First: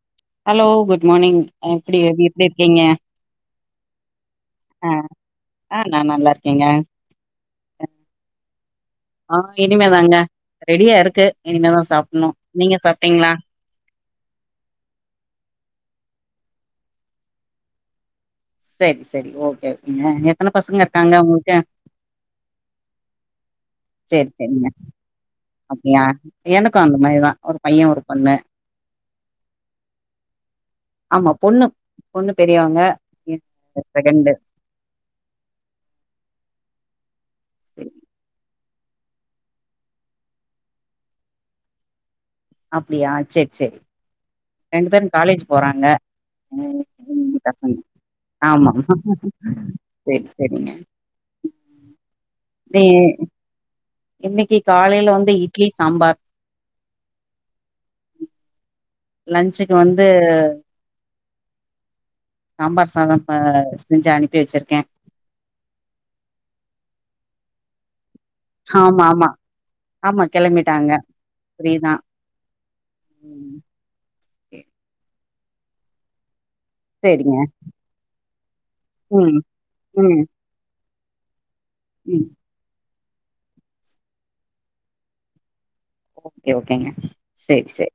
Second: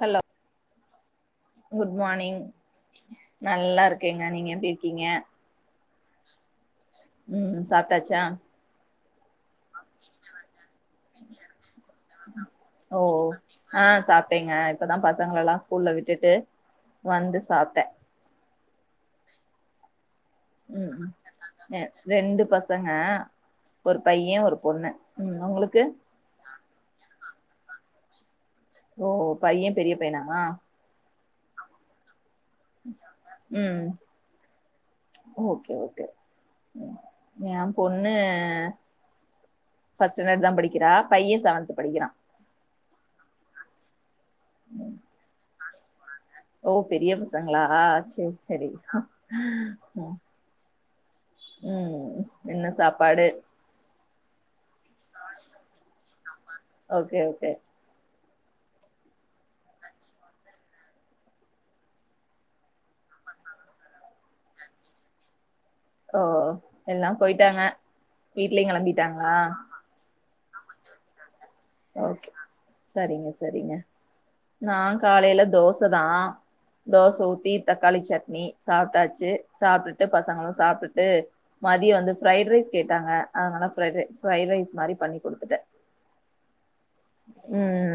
Hello hello good. Morning good எப்டி எப்டி morning இருக்கீங்க நல்லா இருக்கேங்க நீங்க எப்படி ஆ இருக்கீங்க. ஆ நா நல்லா இருக்கங்க. உம் சாப்ட்டாச்சா. ஆஹ இனிமேதாங்க. ரெடியா இருக்கு இனிமேதா சாப்புட்ணு நீங்க [unintelligible] ஓ சாப்ட்டீங்களா ஆஹ சாப்பட்டேங்க இப்பதா பசங்கள எல்லா ஸ்கூல்ல விட்டுட்டு. வந்து சாப்ட்ட. சேரி சேரி ஓகே. [unintelligible] உம் இருக்காங்க உங்களுக்கு ரெண்டு பசங்க. ஒரு செரி பைய ஒரு செரிங்க பொண்ணு உம் உங்களுக்கு. எனக்கும் அந்த மாரிதா ஒரு பைய ஒரு பொண்ணு. ஓ பைய பெரிய பையனா. ஆமா பொண்ணு. பொண்ணு பெரியவங்க பைய செ ம் செகண்டு. ஓகே ஓகே ம் ஏ பொண்ணு. ஃபஸ்ட்டு ஸ்டாண்டர்ட்தா படிக்கிறா பைய செவன்த் படிக்கிறா. அப்படியா சேரி சேரி. ரெண்டு பேரும் காலேஜ். போறாங்க. ஓ உம், பெரிய உம், பசங்களா. பசங்க சேரி சேரி ஆமாமா செரி செரிங்க உம் என்ன சாப்பாடு. இன்னிக்கு காலையில வந்து இட்லி சாம்பார். Okay okay. லன்ஞ்சுக்கு வந்து. சாம்பார் சாதம் இப்ப செஞ்சு அனுப்பி வச்சிருக்கேன் ஓ எல்லாம் போயிட்டாங்க வீட்லயும் கிளம்பிட்டாங்களா கிளம்பிட்டாங்க சரிங்க ம் சரிங்க நான் காலயில தோச தான் தோச சேரிங்க ஊத்தி தக்காளி சட்னி சாப்பிட்டாச்சு ம் சாப்பிட்டுட்டு ம் பசங்களும் சாப்பிட்டு து மதியம் வந்து ம் ஃப்ரைடு ரைஸ் கே னாங்க அதனால ஃபிரைட் ரைஸ் மாரி பண்ணி குடுத்துட்டேன் ஓகே ஓகேங்க சேரி சேரி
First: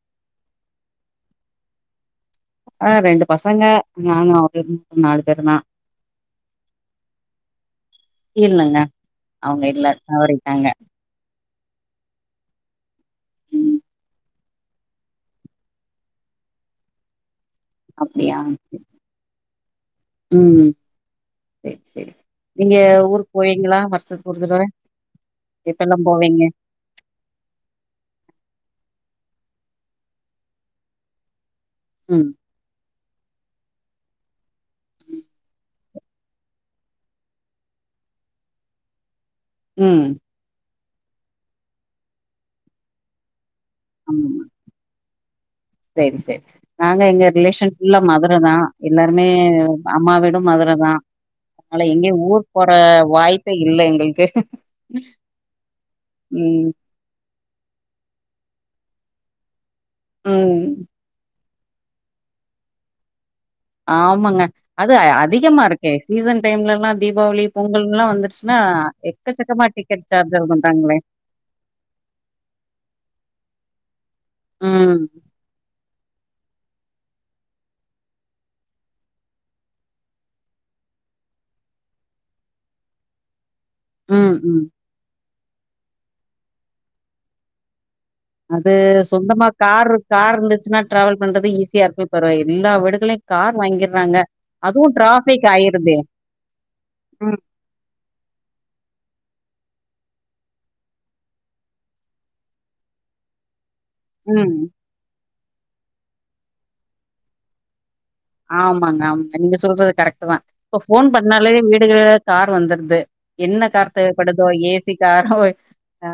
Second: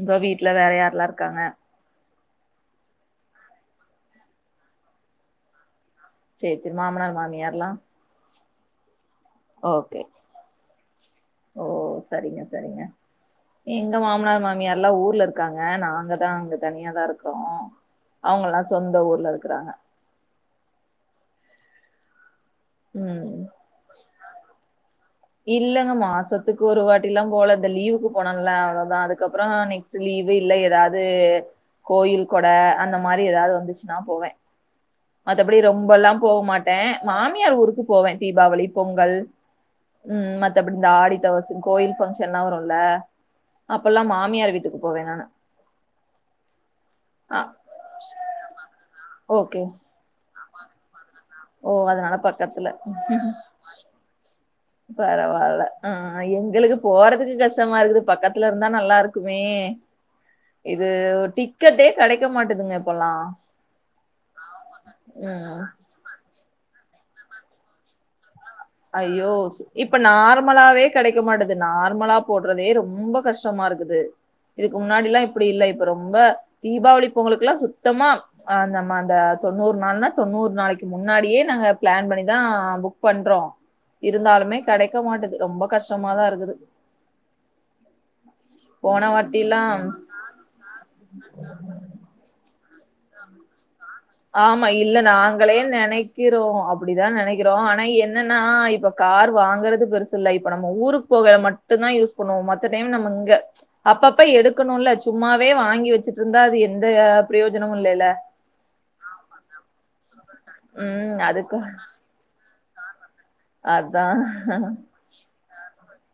இப்ப வீட்டுல வேற யாரெலாம் இருக்காங்க ஆஹ் ரெண்டு பசங்க நானும் ஒரு நாலு பேரு தான் சேர் சேரி மாமனார் மாமியா ரெலாம் இல்லங்க அவங்க இல்ல தவரிட்டாங்க ஓ சரிங்க சரிங்க ம் எங்க மாமனார் மாமியார்ல்லாம் ஊர்ல இருக்காங்க நாங்க தான் அங்க தனியாதான் இருக்கோ அப்டியா இருக்குறாங்க உம் செரி செரி நீங்க ஊருக்கு ம் போவீங்களா வருஷத் குடுத்துட்ட இல்லங்க மாசத்துக்கு ஒரு வாட்டி எலாம் போல இந்த லீவுக்கு போனல அவ்வளவுதான் அதுக்கு அதுக்கப்பறம் நெக்ஸ்ட் லீவு இல்ல ஏதாது கோயில் ம் கூட அந்த மாரி ஏதாது வந்துச்சுன்னா போவேன் மத்தபடி ரொம்ப ரொம்பெல்லாம் போ மாட்டேன் மாமியார் ஊருக்கு போவேன் தீபாவளி பொங்கல் ம் உம் மத்த அப்டி இந்த ஆடித்தவச கோயில் பங்க்ஷன் எலாம் வரும்ல அப்பெல்லாம் ஆமாமா மாமியார் வீட்டுக்கு போவேன் நான் சேரி சேரி நாங்க எங்க அ ரிலேஷன் புல்லா மதுர தான் எல்லாரு ஓகே [unintelligible] விடும் மதுர தான் ஓ அதனால எங்கேயும் ஊர் பக்கத்துல போற வாய்ப்பே இல்ல எங்களுக்கு பரவால்ல ஆஹ் ம் எங்களுக்கு போறதுக்கு கஷ்டமா இருக்குது பக்கத்துல இருந்தா நல்லா இருக் க்குமே ம் இது டி க்கெட்டே கெடைக்க மாட்டதுங்க இப்பல்லா ஆமாங்க அது அதிகமா ம் இருக்கே சீசன் டைம்லல்லா தீபாவளி பொங்கல்லா வந்துருச்சு அய்யோ இப்ப நார்மலாவே பண்றாங்களே. கெடைக்க மாட்டது நார்மலா போடுறதே ரொம்ப கஷ்டமா இருக்குது இதுக்கு ம், முன்னாடில்லா இப்படி இல்ல இப் ப ரொம்ப தீபாவளி பொங்கலுக்குல்லா சுத்தமா அ நம்ம அந்த தொண்ணூறு நாள்னா தொண்ணூறு நாளக்கி முன்னாடியே நாங்க ப்ளான் பண்ணிதா புக் பண்றோ ம், இருந்தாலுமே ம். கெடைக்க மாட்டது ரொம்ப கஷ்டமாதா இருக்குது அது போன சொந்தமா வாட்டில்லா கார் கார் இருந்துச்சுனா ட்ராவல் பண்றது ஈஸியா இருக்கு தொர எல்லா வி டுகளை கார் வாங்கி ஆமா இல்ல நாங்களே நெனைக்கிறோ அப்டிதா ம், நெனைக்கிறோ ஆனா என்னன்னா இப்ப கார் வாங்குறது பெருசுல்ல இப்ப நம்ம ஊருக்கு போக மட்டுந்தா யூஸ் பண்ணுவோ மத்த டைம் நம்மங்க அப்பப்ப ம். எடுக்கணுல்ல சும்மாவே வாங்கி வச்சு ட்ருந்தா அது எந்த பிரயோஜனமு இல்லெல்ல ஆமாங்க ஆமாங்க நீங்க சொல்றது கரெக்டு தா இப்ப போன் ம். பண்ணாலே அதுக்கு வீடுக கார் வந்துரு ந்து என்ன கார் அதான். தேவப்படுதோ ஏ சி காரோ அ ஆ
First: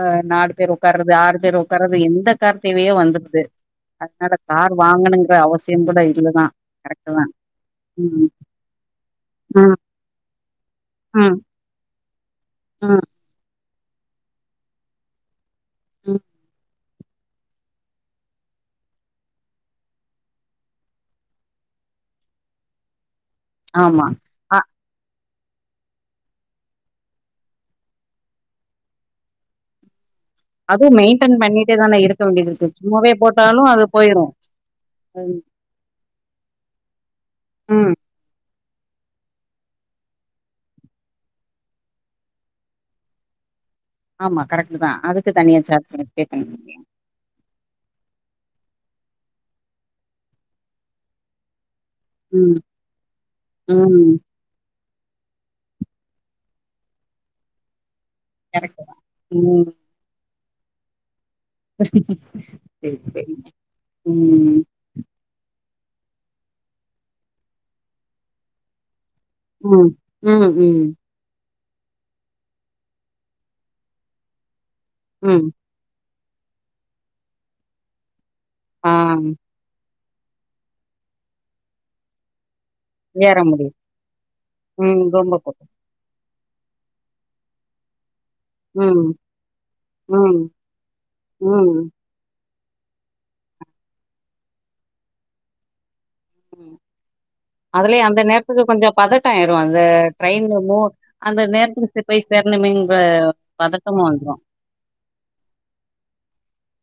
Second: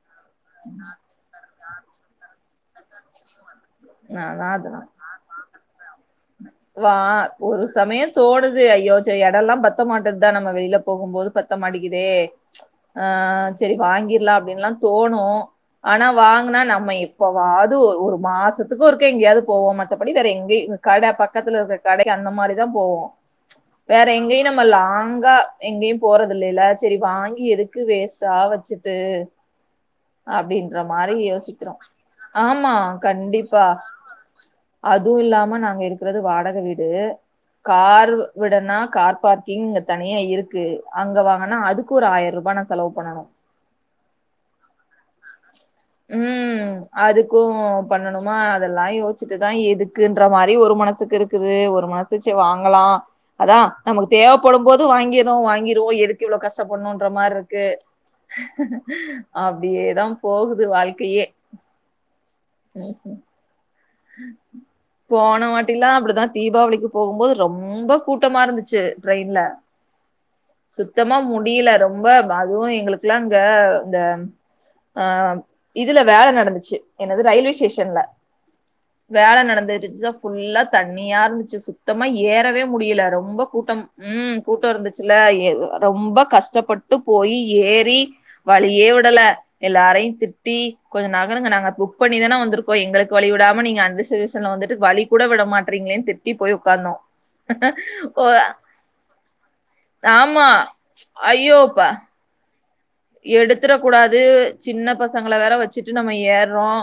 அ நாலு பேர் உக்கார்ரது ஆறு பேர் ஒக் கறது எந்த கார் தேவயோ வந்துருது அதனால அதான் கார் அதுதான். வாங்கணுங்கிற அவசியம் கூட இல்லதா வா கரெக்ட் தா ஒரு சமய ம் தோனுது அய்யோ செ எடொல்லா ம் பத்த மாட்டதா நம்ம வெளில போகும் போது ம் பத்த மாடிக்கு தே ம் ஆ செரி வாங்கிற்லா அப்டின்லா தோணு ஆனா ம் வாங்குனா நம்ம எப் பவாது ஒரு மாசத் துக்கு ஒருக்க எங்கேயாது போவோ மத்தபடி வேற எங்கய் கட பக்கத்துல இருக்க கடக்கி அந்த மாரிதா போவோ ஆமா வேற எங்கயு அ நம்ம லாங்கா எங்கெயும் போறதில்லைல்ல செரி வாங்கி எதுக்கு வேஸ்டா வச்சுட்டு அப்டின்ற அதுவும் மாரி மெயின்டென் பண்ணிட்டே தானே இருக்க வேண்டியது இருக்கு சும்மாவே போட்டா பா அதுவும் இல்லாம நாங்க இருக்கிறது வாடக வீடு ம். கார் வெ டனா கார் பார்க்கிங் இங்க தனியா இருக்கு அங்க வாங்கனா அதுக்கு ஒரு ஆயிரரூபா நான் செலவு பண்ணனும் ஆமா கரெக்ட் தான் அதுக்கு தனியா சார்ஜ் பண்ணி பே பண்ண உம் முடியு அதுக்கும் பண்ணணுமா அதெல்லாம் யோச்சட்டுதான் எதுக்குன்ற மாரி ஒரு மனசுக்கு இருக்குது ஒரு மனசுச்சு ம் வாங்கலாம் அதான் நமக்கு ம் தேவப்படும் போது எது வாங்கிரும் வாங்கிருவோம் எதுக்கு இவ்ளோ கஸ்ட பண்ணோ ணும்ன்ற மாரி இருக்கு கரெக்ட் தா ம் அப்படியேதான் போகு வாழ்க்கையே சரி ம் சரி ம் போன பத்தினா அப்படிதான் தீபாவளிக்கு போகும் போது ரொம்ப கூட்டமா இருந்துச்சு ட்ரெயின்ல உம் உம் உம் சுத்தமா முடியல ரொம்ப அதுவும் எங்களுக்கெல்லாம் இங்க இந்த ஆஹ் ம் இதுல வேல நடந்துச்சு என்னது ரயில்வே ஸ்டேஷன்ல ஆ வேல நடந்துருசினா ஃபுல்லா தண்ணியா இருந்துச்சு சுத்தமா ஏறவே முடியல ஏற ரொம்ப முடியு கூட்டம் உம் கூட்டம் ம் இருந்துச்சுல ரொம்ப ஏ போட்டு ரொம்ப கஷ் கஷ்டப்பட்டு போய் ஏறி வழியே ம் விடல எல்லாரையும் ம் திட்டி கொஞ்சம் நகருங்க நாங்க ம் புக் பண்ணிதானே வந்திருக்கோ எங்களுக்கு வழிவிடாம் இனோ நீங்க அந்த சீசன்ல வந்துட்டு வழி கூட விட மாட்டீங்களே திட் அதுலயே அந்த ஓ நேரத்துக்கு கொஞ்சம் பதட்டம் ஆயிரும் அந்த ஆமா ட்ரெயின்னு மூவ் அந்த நேரத்துலா போய் சே ணுமே எடுத்துட கூடாது சின்ன பசங்கள வேற வச்சிட்டு நம்ம ஏறறோம்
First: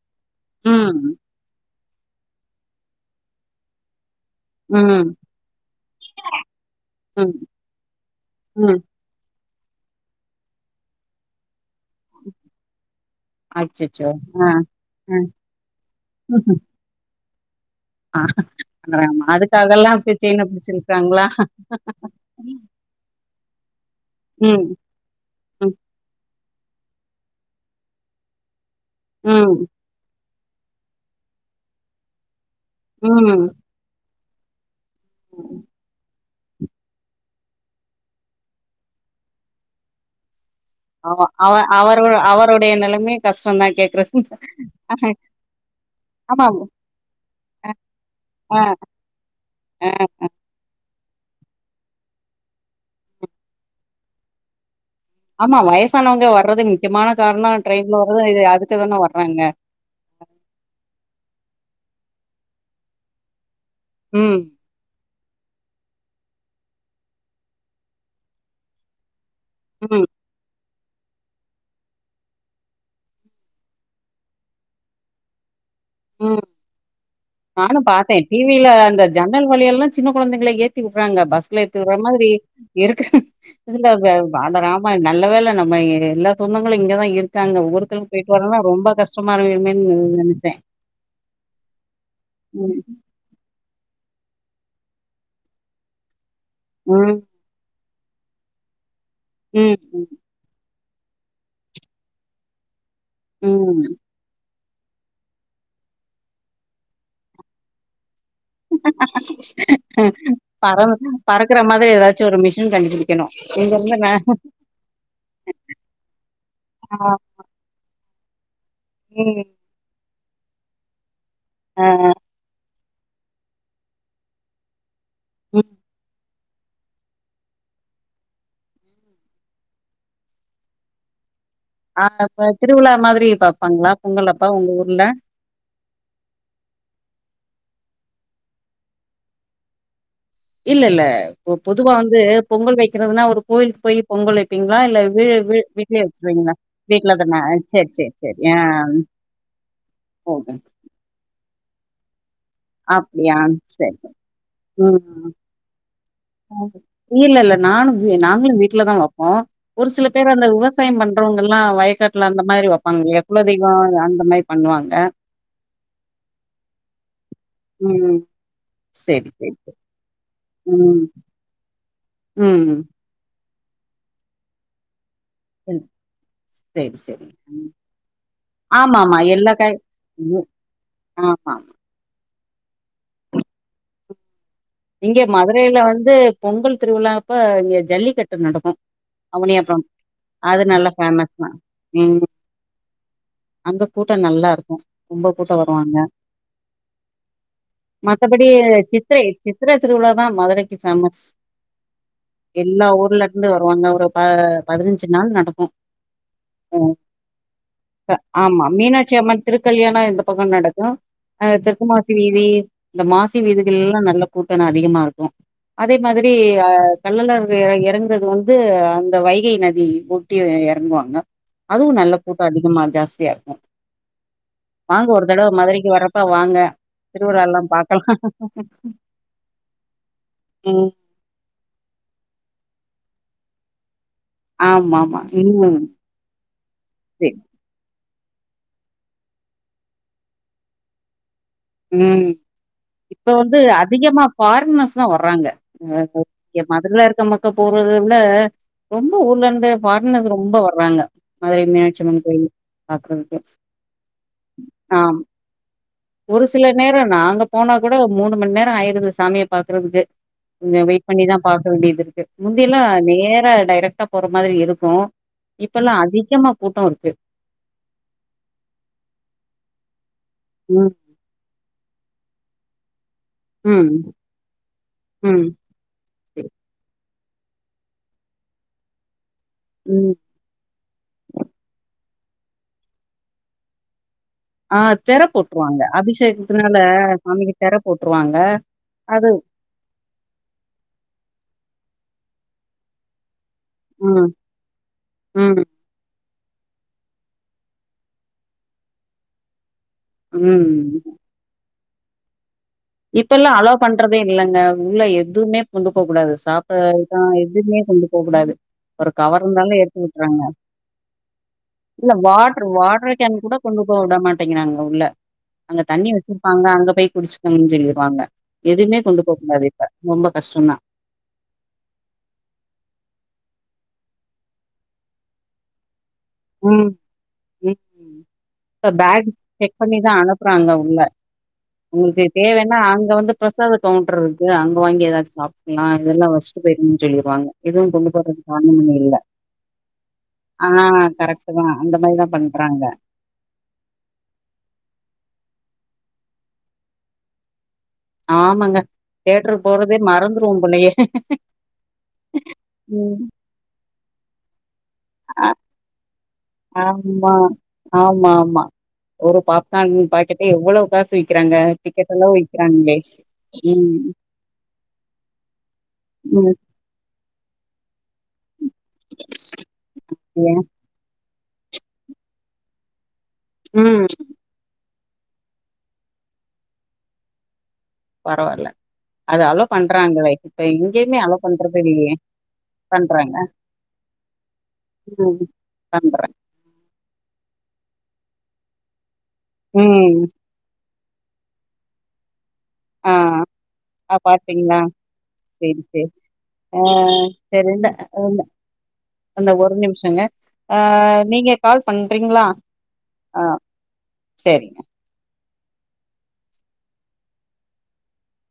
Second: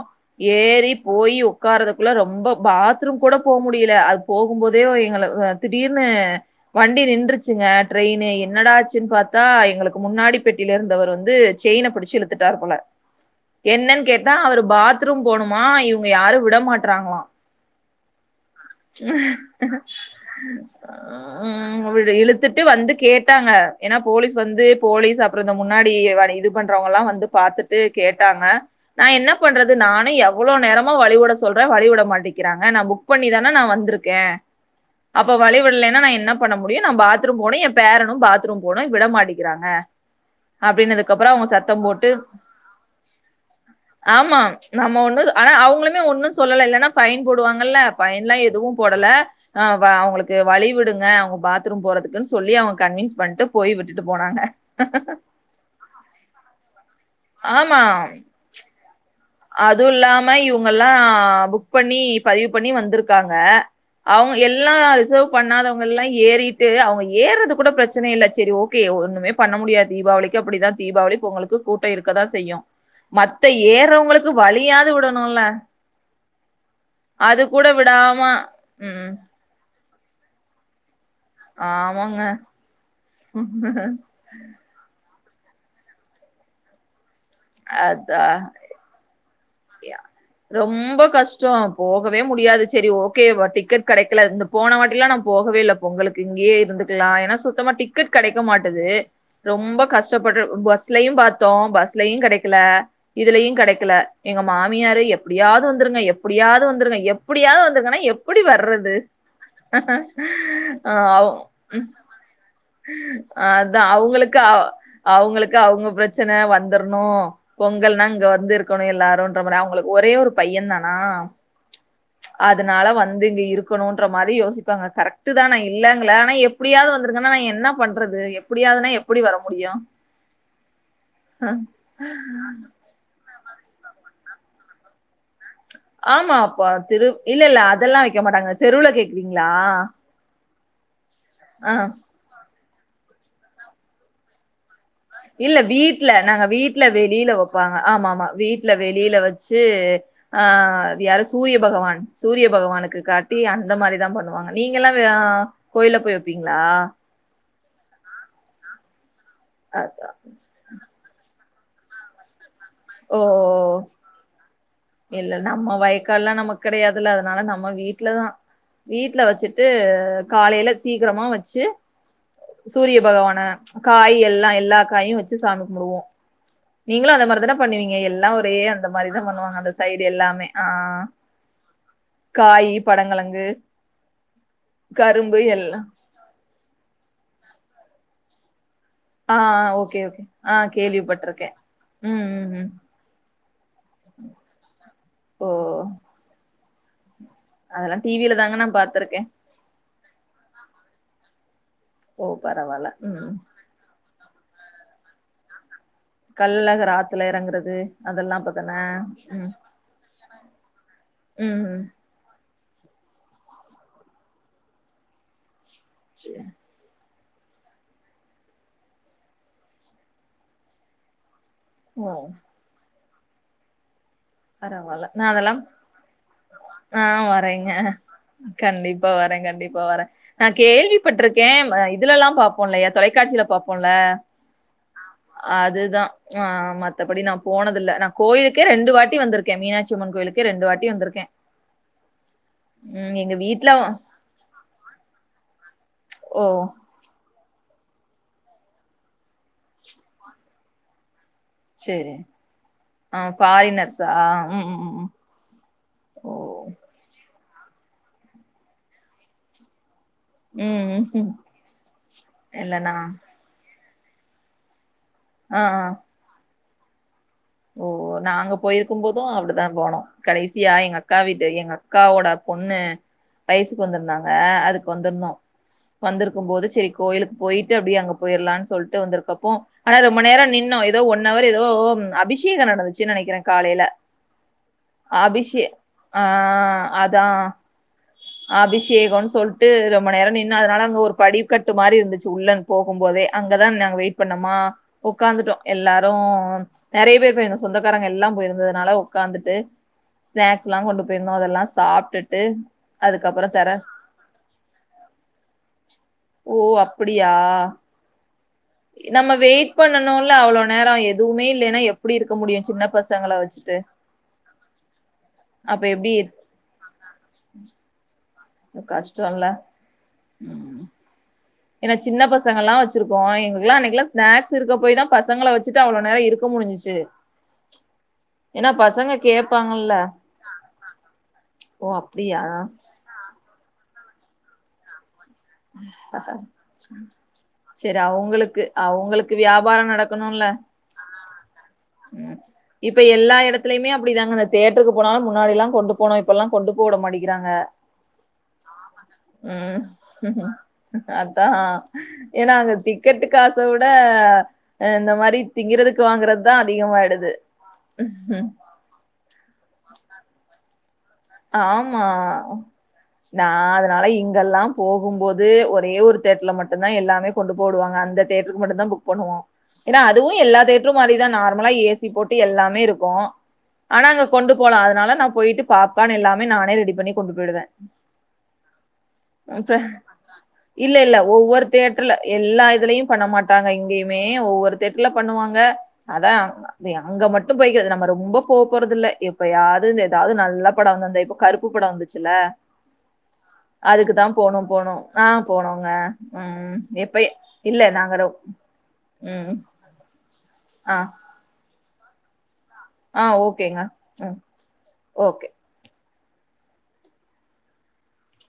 ஏறி ம் போய் உட்காரதுக்குள்ள ரொம்ப பா த்ரூம் கூட போ முடியல போகும்போதே ம் எங்கள திடீர்னு வண்டி ம் நின்றுச்சுங்க ட்ரெயின்னு என்னடா ம் ஆச்சுன்னு பா சா எங்களுக்கு முன்னாடி பெட்டியில இருந்து அவர் வந்து செயின பிடிச்சு இழுத்துட்டார் போல என்னன்னு அச்சச்சோ கேட்டா ஆ அவர் ஆ பாத்ரூம் போணுமா இவங்க யாரும் விட மாட்டறாங்களான் ஆ ஆமா அதுக்காகல்லா போய் செயின பிடிச்சு இழுக்குறாங்களா உம் இழுத்துட்டு வந்து கேட்டாங்க ஏன்னா போலீஸ் ம் வந்து போலீஸ் அப்புறம் ம் முன்னாடி வாடி இது பண்றவங்க எல்லாம் வந்து பாத்துட்டு கேட்டாங்க நான் என்ன ம் பண்றது நானே எ அவ்வளோ நேரமா வழி விட சொல்றேன் வழிவிட மாட்டி இருக்கிறாங்க நான் புக் பண்ணிதானே ம் நான் வந்திருக்கேன் அப்ப வழி விடலைன்னா நான் என்ன பண்ண முடியும் நான் பாத்ரூம் போனும் என் பேரனும் பாத்ரூம் போனும் விடமாட்டிக்கிறாங்க அப்படனதுக்கு அவ அப்புறம் அவங்க அவ சத்தம் அவரு போட்டு அவருடைய நெலைமையு கஷ்டந்தா கேக்குறது ஆமா நம்ம ஒண்ணு ஆனா அவங்களுமே ஒன்னும் ஆமா சொல்ல இல்லன்னா பைன் போடுவாங்கல்ல பைன்லாம் ஆ எதுவும் போடலஹ ஆ அவங்களுக்கு வழி விடுங்க அவங்க பாத்ரூம் போறதுக்குன்னு சொல்லி அவங்க கன்வின்ஸ் பண்ணிட்டு போய் விட்டுட்டு போனாங்க [inaudible] ஆமா வயசானவங்க வர்து முக்கியமான காரணம் ஆமா. ட்ரெயின்ல வர்து இது அதுத்துதானே வர் அதுவும் இல்லாம இவங்க எல்லாம் பண்ணி பதிவு பண்ணி வந்திருக்காங்க அவங்க ம் எல்லாம் ரிசவ் பண்ணாதவங்க எல்லாம் ஏறிட்டு அவங்க ஏறது கூட பிரச்சனை இல்லை சேரி ஓகே ஒண்ணுமே பண்ண முடியாது ம் தீபாவளிக்கு அப்படித்தான் தீபாவளி பொங்களுக்கு கூட்டம் இருக்கதான் செய்யும் மத்த ஏறவங்களுக்கு க்கு வலியாது விடணும்ல உஹம் அது கூட நானும் விடாம பார்த்தேன் டிவில அந்த ம். ஜன்னல் வழிய எல்லாம் சின்ன குழந்திங்க எ ஏத்திங்க பஸ்ல எத்துற ஆமாங்க மாதிரி இருக்கு இ வாழராம என் நல்ல வேலை நம்ம எல்லா சொந்தங்களும் இங்கதான் இருக்கு அங்க ஊருக்கு அதா போயிட்டு வரங்கன ரொம்பகஷ்டமா இரு ரொம்ப கஷ்டம் போக முடியாது ம் சேரி ஓகே டிக்கெட் கிடைக்கல இந்த போன வாட்டெிலாம் நான் போகவே இலை பொங்குக்கு இங்கேயே இருந்துக்கலாம் ம் ஏன்னா சுத்தமாட்டி டிக்கெட் கிடைக்க மாட்டது ம் ரொம்ப கஷ்டப்பட்டு பஸ் பஸ்லையும் பார்த்தோம் பஸ்லயும் கிடைக்கல ம் இதுலயும் ம் கிடைக்கல மாமியார் எப்படியாவது வந்துருங்க எப்படியாவது வந்தருங்க எப்படியாவது வந்திருங்கன்னா எடி பற பறக்கற மாதிரி ஏதாச்சும் ஒரு மிஷின் கண்டுபிடிக்கணு இங்க அதான் இருந்து ந அவங்களுக்கு அவங்களுக்கு அவங்க பிரச்சன ஆ வந்துறுணும் பொங்கல்னா வந்துறு இருக்கனும் ம் எல்லாரும்ன்றகளே அவங்களுக்கு ஒரே ஒரு பையன் தானா ஆஹ்ஹ் னால வந்து இங்க இருக்கணும்ன்ற மாதிரி யோசிப்பாங்க கரெக்ட் ட்டு தானா ம் இல்லாங்கள ஆனா முடியாது வந்திருக்கன்னா நா எ என்ன பண்றது எப்படியாதுன்னா எப்படி வர முடியும் ஆஹ் இன்ன திருவிழா மாதிரி இப்ப பாங்ளா பொங்கலப்பா உங்க ஊர்ல ஆமா அப்பா திரு இல்ல இல்ல அதெல்லாம் வைக்க மாட்டாங்க தெருல கேக்குறீங்களா இல்ல இல்ல இப்ப ஆ பொதுவா வந்து பொங்கல் வைக்கிறதுனா ஒரு கோயிலுக்கு போய் பொங்கல் வைப்பீங்க இல்ல வீட்ல நாங்க வீட்டுல வீட்ல வெளியில தானா? வைப்பாங்க சரி ஆமா சரி ஆமா சரி. ஆ வீட்டுல வெளியில வச்சு ஓகே. ஆஹ்து யார சூரிய பகவான் சூரிய பகவானுக்கு அப்டியா? காட்டி அந்த சரி. மாதிரிதான் பண்ணுவாங்க நீங்க எல்லாம் ம். கோயில போய் வப்பீங்களா? இல்ல இல்ல நானும் நாங்களும் வீட்டுல தான் வப் போம் ஒரு சில அதா. பேர் அந்த விவசாயம் பண் மற்றவங்கல்லாம் வக்காட்டுல அந்த மாதிரி வ ஓ இல்ல நம்ம வய்கால் எல்லாம் நம கிடையாதுல்ல அதனால நம்ம ம். வீட்டுலதான் வீட்டுல சரி சரி. வச்சுட்டு காலையில ம். சீக்கிரமா வச்சு ம். ச்சு சூரிய பகவான காய் எல்லாம் எல்லா காயும்வச்சு சாமிகும்புடுவோம் சரி நீங்களும் அந்த சரி. மாதிரி தானே பண்ணுவீங்க எல்லாம் ஒரே அந்த ஆமாமா மாதிரிதான் எல்லா பண்ணுவாங்க அந்த காய் சைடு ம் எல்லாமே ஆஹ் ஆமா. காய் படங்கிழங்கு இங்க கரும்பு எல்லா மதுரையில வந்து பொங்கல் திருவிழாங்ப்ப இங்க ஜல்லிக்கட்டு நடக்கு ஆ ஆ அவனியாப்புறம் ஓகே ஓகே ஆ அது நல்லா பேஃமஸ் தா கேள்விப்பட்ருக்கே உம் ம் ம் ம் அங்க கூட்டம் நல்லா இருக்கு ரொம்ப ஓ கூட்ட வருவாங்க அதெல்லா டிவில தாங்க நா பாத்துருக்கே சித்தர திருவிழா தா மதுரைக்கு பேஃமஸ் ஓ எல்லா பரவால்ல ம் ஊர்லருந்து வருவாங்க ஒரு ப பதினஞ்சு நாள் நடக்கு கல்லகு ம் ராத்துல எறங்கறது அதெல்லா அப்பததனே பக்க நடக்கு ஹ தெற்கு மாசி வீதி இந்த மாசி வீதுகல்லா நல்ல கூட்டனதிகமா இருக்கு அதே மாதிரி சரி. அஹ் கள்ளலறுங்க எறங்குறது வந்து அந்த வைகை நதி ஒட்டி எறங்குவாங்க அதுவு ஓ நல்ல பூட்ட அதிகமா ஜாஸ் [unintelligible] பரவால்ல வாங்க நா ஒரு தடவ அதெல்லா மதுரைக்கு வரப்ப வாங்க ஆ திருவிழால்லா பாக்கலாம் நா கண்டிப்பா வர நா கேள்விப்பட்ருக்கே இதுலலா பாப்போல்லயா தொலைக்காட்சி பாப்போல ஆமா ஆமா ம் அதுதா மத்தபடி சரி நா போனதுல்ல நா கோயிலுக்கே ரெண்டு வாட் வந்துருக்க மீனாட்சிம்மன் கோயிலுக்கு ரெண்டு வாட்டி வந்துருக்கே உம் இப்ப வந்து வீட்ல அதிமா ஃபார்மஸ் தா வராங்க [unintelligible] ஓ மதுரரருக்க மக் க போறது ப்பனு ரொம்ப ஊர்லந்து ஃபாரினர்ஸ் ரொம்ப வராங்க மதுரை சேரி மீனாட்சியம்மன் கோயில் ஆ பாக்கறதுக்கே ஃபாரினர்ஸா ம் ம் ம் ம் ஆஹ் ஓ ஒரு சில நேர நாங்க போனா கூட மூணு மணி நேர ஆய்ருது சாமிய பாக்குறதுக்கே கொஞ்ச ம் வெயிட் ம் பண்ணிதா பாக்க வேண்டிதுருக்கு முந்தில்லா இல்லனா நேரா டைரக் [unintelligible] போர மாதிரி இருக்கும் ஆ ஆ இப்பல்லா அதிகமா கூட்டருக்கு ஓ நாங்க போய்ருக்கு போது அப்டிதா போனோ கடைசியா ம் எங்க அக்கா வீட்டு எங்க அக் அக்காவோட பொண்ணு வயசுக்கு ம், வந்திருந்தாங்க அதுக்கு வந்திருந்தோம் ம். வந்திருக்கும் போது செரி கோயிலுக்கு போயிட்டு அபடி அங்க போயிறுலானு சொல்ட்டு வந்தக்க உம் ஆன ம். ரொம்ப நேரம் நின்னோம் ஏதோ ஒன்னவர் ஏதோஒ [unintelligible] நினைக்கிற காலையில ஆ திரை அபிஷே போட்டுருவாங்க. ஆஆ அபிஷேகத்தினால அதான் சாமிக்கு திரை போட்டுருவாங்க. அது அபிஷேகனு சொல்ட்டு ரொம்ப நேரம் நின்னே அதனால அங்க ஒரு படிகட் மாறி யிருந்துச்சி உள்ளயிருந்து போகம்போதே அங்கதான் நாக வெயிட் ம், பண்ணோமா ம், உ்காந்துட்டோம் எல்லாரும் ஆம்ச் நறைப்பேர் போயிருந்தம் சொந்தக்காரங்க எல்லாம் போயிருந்தது நால உட்காந்துட்டு ஸ்நாக்ஸ்ல்லாம் ம். கொண்டு போயிட்டுருந்தோ அதல்லாம் சாப்டுட்டு இப்பயில்லாம் அலோ பண்றதே இல்லங்க உள்ள எத்துவுமே கொண்டு போ கூடாது ஓ! சாப்பிடற அப்படியா? ஐட்டம்எத்துவுமே கொண்டு போக கூடாது ஒரு நம்ம கவர் வெயிட் இருந்தாலும் ஏத்து பண்ணணும்ல விட்டுறாங்க அவ்ளோ நேரம். எதுவுமே இல்லைன்னா இல்ல எப்படி இருக்க வாட்ரு முடியும் சின்ன வாட்ரு பசங்கள கேன்னு கூட வச்சுட்டு. கொண்டு போக விடமாடெங்கிறாங்க உள்ள அங்க அப்ப தண்ணி எப்படி வச்சிருப்பாங்க அங்க போய் குடிச்சு [unintelligible] இரு- எதுமே கொண்டு கஷ்டம்ல. போக்ககூடத இப்ப ரொம்ப கஷ்டம் தா ஏன்ன சின்ன பசங்கல்லா வச்சிருக்கோ எங்ளுகெள்ளாம் அன்னைகியிலாம் ஸ்நாக்ஸ்யிருக்கபோய் தான் பசங்கள வச்சுட்டு அவ்ளோ நேரம் இருக்க முடிஞ்சுச்சு. ம் ம் ஏன்னா பசங்க பேக் செக் கேப்பாங்கல்ல பண்ணிதான் அனுப்பறாங்க உள்ள ஓ உனக்கு அப்டியா தேவன்னா அங்க வந்து பிரசாத கவுண்டர்ரு இருக்குள அங்க வாங்கி ஏதாச்சும் சாப்பலாம் இல்லனா வச்சிட்டு போய்டென்னு சொல்லிருவாங்க செரி அவுங்களுக்கு அவுங்களுக்கு வியாபாரம் நடக்கணுல்ல [unintelligible] ஹ ம் இப்ப எல்லா இடத்திலிமே அப்டிதாங்க இந்த தேட்டருக்கு போனாலும் முன்னாடிலாம் எல்லாம் கொண்டு போனு இப்பெல்லாம் கொண்டு போக விட மாட்டிக்கிறாங்க ஆமாங்க தேட்டருக்கு போறதே மறந்துருவோ போலயே அதான் ஏன்னா அங்க ம் டிக்கெட்டு காசவிட ஆ ஆ, இந்த மாரி திங்குறதுக்கு வாங்குறது ஆம்மா ஆம்மா ஆம்மா ஒரு பாப்கான் பாக்கட்டே [unintelligible] ஆமா நான் ம் அதனால இங்கெல்லாம் போகும் போது ஒரே ஒரு தேட்டர்ல ம் மட்தான் எல்லாமே கொண்டு போ விடுவாங்க அந்த தேட்டருக்கு மட்டுதான் புக் பண்ணுவோம் ஏன்னா அதுவும் எல்லா ஏன்? தேட்டரு மாரிதான் நார்மல் மலா ஏசி போட்டு எல்லாமே இருக்கு ஆனா ம் அங்க கொண்டு போல அதனால நான் போயிட்டு பாப் க்கான் எல்லாம நானே ரெடி பண்ணி கொண்டு போயிடுவேன் பரவால்ல அது அலோ பண்றாங்களே இப்ப இல்ல இல்ல எங்கேயுமே அலோ ஒவ்வொரு பண்றது இல்லையே தேட்டர்ல எல்லா இதுலயும் பண்ண பண்றாங்க மாட்டாங்க எங்கேயுமே ஒவ்வொரு தேட்டர்ல ம் பண்ணுவாங்க பண்ற அதான் அங்க மட் [unintelligible] நம்ம ரொம்ப போ போறதில்ல இப்ப யாது ம் ஏதாது நல்லா படம் வந்த இப்போ கருப்பு படம் வந்துச்சுல்ல ஆஹ் ஆஹ் அதுக்குதா போனோ பாப்பீங்களா போனோ ஆ சேரி போனோங்க சேரி ம் அஹ் எப்பய செரி இல்ல இந்த நாங்க ரொ ம் அ ஒரு நிமிஷங்க ஆஹ் நீங்க கால் பண்றீங்களா ஆஹ் ஆ ஓகேங்க ம் சேரி ஓகே